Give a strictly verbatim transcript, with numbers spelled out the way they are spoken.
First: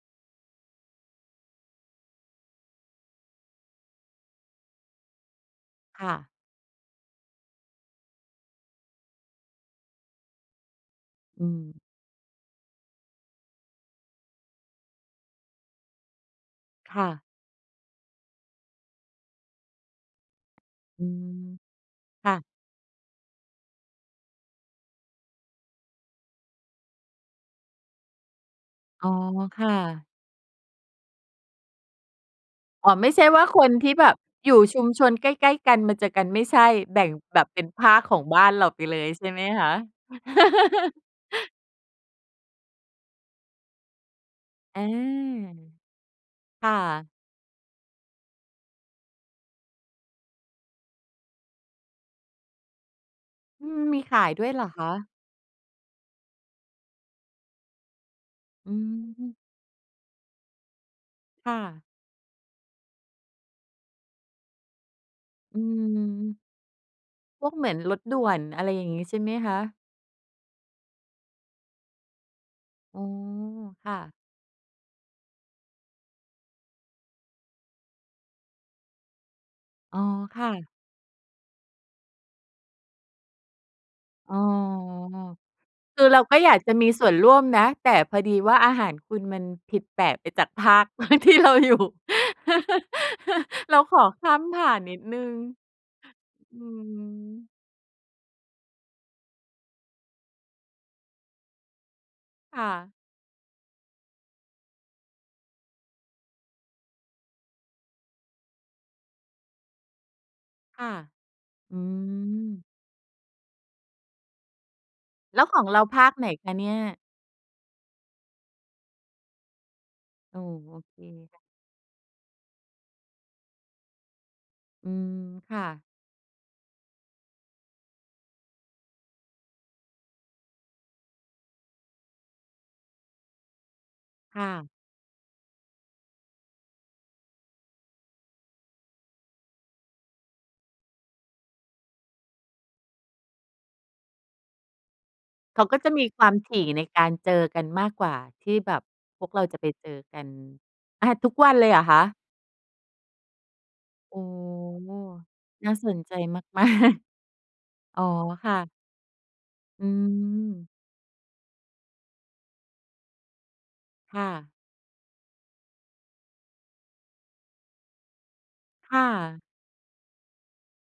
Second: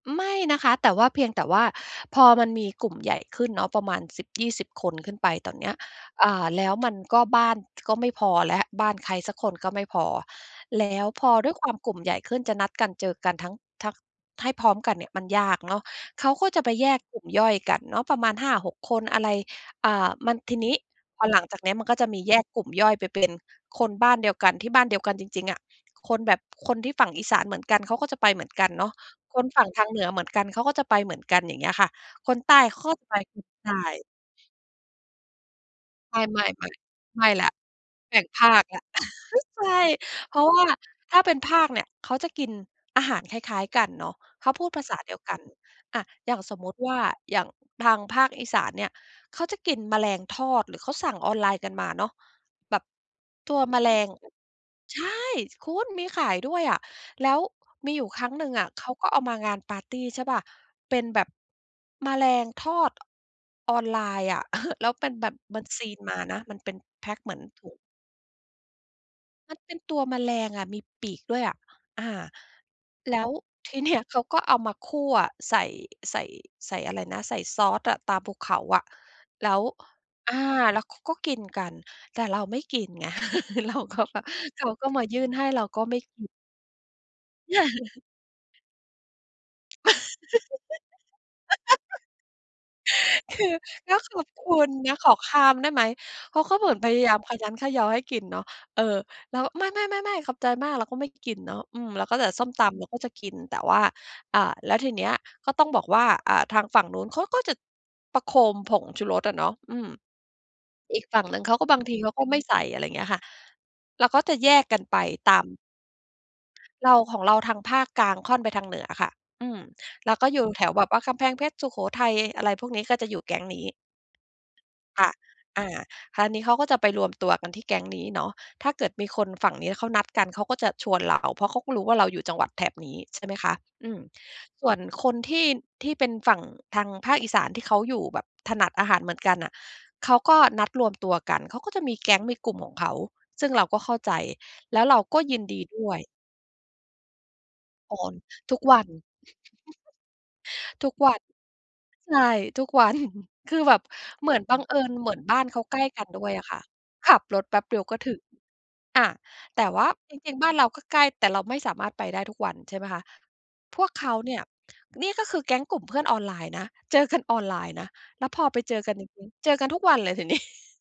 ไม่นะคะ แต่ว่า เพียงแต่ว่า พอมันมีกลุ่มใหญ่ขึ้นเนาะ ประมาณ สิบยี่สิบ คน ขึ้นไปตอนเนี้ย ค่ะ อ่า แล้ว มันก็ บ้าน ท ก็ไม่พอแล้ว บ้านใครสักคนก็ไม่พอ แล้วพออืด้วยความม กลุ่มใหญ่ขึ้น จะนัดกันเจอกันทั้ง ทัก ให้พร้อมกันเนี่ย มันยากเนาะ เขาก็จะไปแยคก่กลุะ ่มย่อยกันเนาะ ประมาณ ห้าหก คน อะไร อ่า มัน ทีนี้อืพอหลังม จากเนี้ยมันก็จะมีคแ่ยะ กกลุ่มย่อยไปเป็นคนบ้านเดียวกัน ที่บ้านเดียวกันจริง ๆ อะ คนแบบ คนที่ฝั่งอีสานเหมือนกันเขาก็จะไปเหมือนกันเนาะ อ๋อ คนคฝั่่งทางเหนะ ือเหมือนกัน เขาก็จะไปเหมือนกัน อย่างเงี้ยค่ะ คนใต้กอ๋็อ ไม่ไป ใช่วอ ่าคใตน้ ที่แบบอยู่ชุมชน ใกล้ ๆ กัน มาเจอไกัน ไมม่่ ใช่ ๆ แบ่งๆ ไม่แบแลบ้ว เป็นภาคขแบอ่งงบภ้านาเรคาแลไป้ว เลย ใช่ไหมใชคะ? ่ เพราะว่า ถ้าเป็นภาคเนี่ย เขาจะกินอาหารคล้าย ๆ กันเนาะ เขาพูดอภา าษาเดียวกัน อา อย่างสมคมุ่ติว่า ะ อย่างทางภาคอีสานเนี่ย เขาจะกินแมลงทอด หรือเขาสั่งออนไลน์กันมาเนาะ แบบ ตัวอืแมม ลมีง ขายด้วยเหรอคะ? ใช่ ช คุณมีขายด้วยอะ แล้วมีอยู่ครั้งหนึ่งออะืเขาก็เอามม างานปาร์ตี ใช่เปล่า เป็นแบบค่ะ แมลงทอด ออนไลน์อะ แล้วเป็นแบบ อมืันซีลมาม นะ มันเป็นแพ็กเหมือนพวกถเหุมือง นรถด่วน อะไรอย่างงี้ใช่ไหมคมัะ? นเป็นตัวแมลงอะ มี ปีกด้วยอะ อา อ๋อ แล้วที คเนี่่ย ะ เขาก็เอามาคั่วใส่ ใส่ ใส่อะไรนะ ใส่ซอสอะ ตราภูเขาอะ แล้ว อ๋อ อา ค่ะ แล้วเขาก็กินกัน แต่เราไม่กินไง เราก็แบบ อ๋อ เขาก็มา ยื่นให้ เราก็ไมค่ือกเราิน ก็อยากจะมีส่วนร่วมนะ แต่พอดีว่าอาหารคุณมันผิดแปลกไปจากภาค ที่เราอยู่ คือ เรากข็อขขอบ้าคมุผ่ณานนนิะ ดขหอนึ่ขง ้ามได้ไหม เพราะเขอาืเหมือนพยายามคะม ยั้นคะยอให้กินเนาะ เออ แล้ว "ไม่ ๆ ๆ ๆ ขอบใจมาก" เราก็ไม่กินเนาะ อืม เราก็เหลือส้มคต่ำเราะ ก็จะกิน แต่ว่า อ่า แล้วทีเนี้ยก็ต้องบอกว่า อ่า ทางฝั่งนู้นเขาก็จะประโคมผงชูรสอะเนาะ อืม ค่ะ อีกฝั่งหนึ่งเขาก็ อบาืงทีเขาก็ไม่ใส่ ม อะไรเงี้ยค่ะ แล้วก็จะแยกกันไปตแลา้วม ของเราภาคไหนคะเนี่ย? เรา ของเราทางภาคกลางค่อนไปทางเหนือค่ะ อืม แล้วก็โออย้ ู่แถโวอแบบเคว่า กำแพคง่ะ เพชร สุโขทัย อะไรพวกนี้ ก็จะอยู่แก๊งนี้ อืคม ่ะ ค่อะ า คราวนี้เขาก็จะไปรวมตัวกันที่แก๊งนี้เนาะ ถ้าเกิดมีคนฝั่งนี้เขานัดกัน เขาก็จะชวนเรา เพราะเขาก็รู้ว่าเราอยู่จังหวัดแถบนี้ ใช่ไหมคะ อืม ค่ะ ส่วนคนที่ ที่เป็นฝั่งทางภาคอีสานที่เขาอยู่แบบ ถนัดอาหารเหมือนกันน่ะ เขาก็นัดรวมตัวกัน เขาก็จะมีแก๊งมีกลุ่มของเขา ซึ่งเราก็เข้าใจ แล้วเราก็ยินดเขีาก็ดจ้ะวมย ีความถี่ในการเจอกันมาโกอ้ กว่า ททีุ่กแบวับน พวกเราจะไปเจอกัน ทุกอวา ัน ทุกวันเลยเหรอคะ? ใช่ ทุก วัน คือแบบโอ้! เหมือนบังเอิญ เหมือนบ้านเขาน่าใกล้สนกันใจด้วยมาอก ะค่มะ าก ขับรถแป๊บเดียวก็อ๋อ ถึง ค่ะ อา แต่วอื่า จริง ๆ บ้านเราม ก็ใกล้ แต่เราไม่สามารถไปได้ทุกวัน ใช่ไหมคะ พวกเขาค่เนี่ย ะ นี่ ก็คือแก๊งกลุ่มเพื่อนออนไลน์นะ เจอกัน ออนไลน์นะ แล้วพอไปเจอกัคน่จริง ะ ๆ เจอกันทุกวันเลยที นี้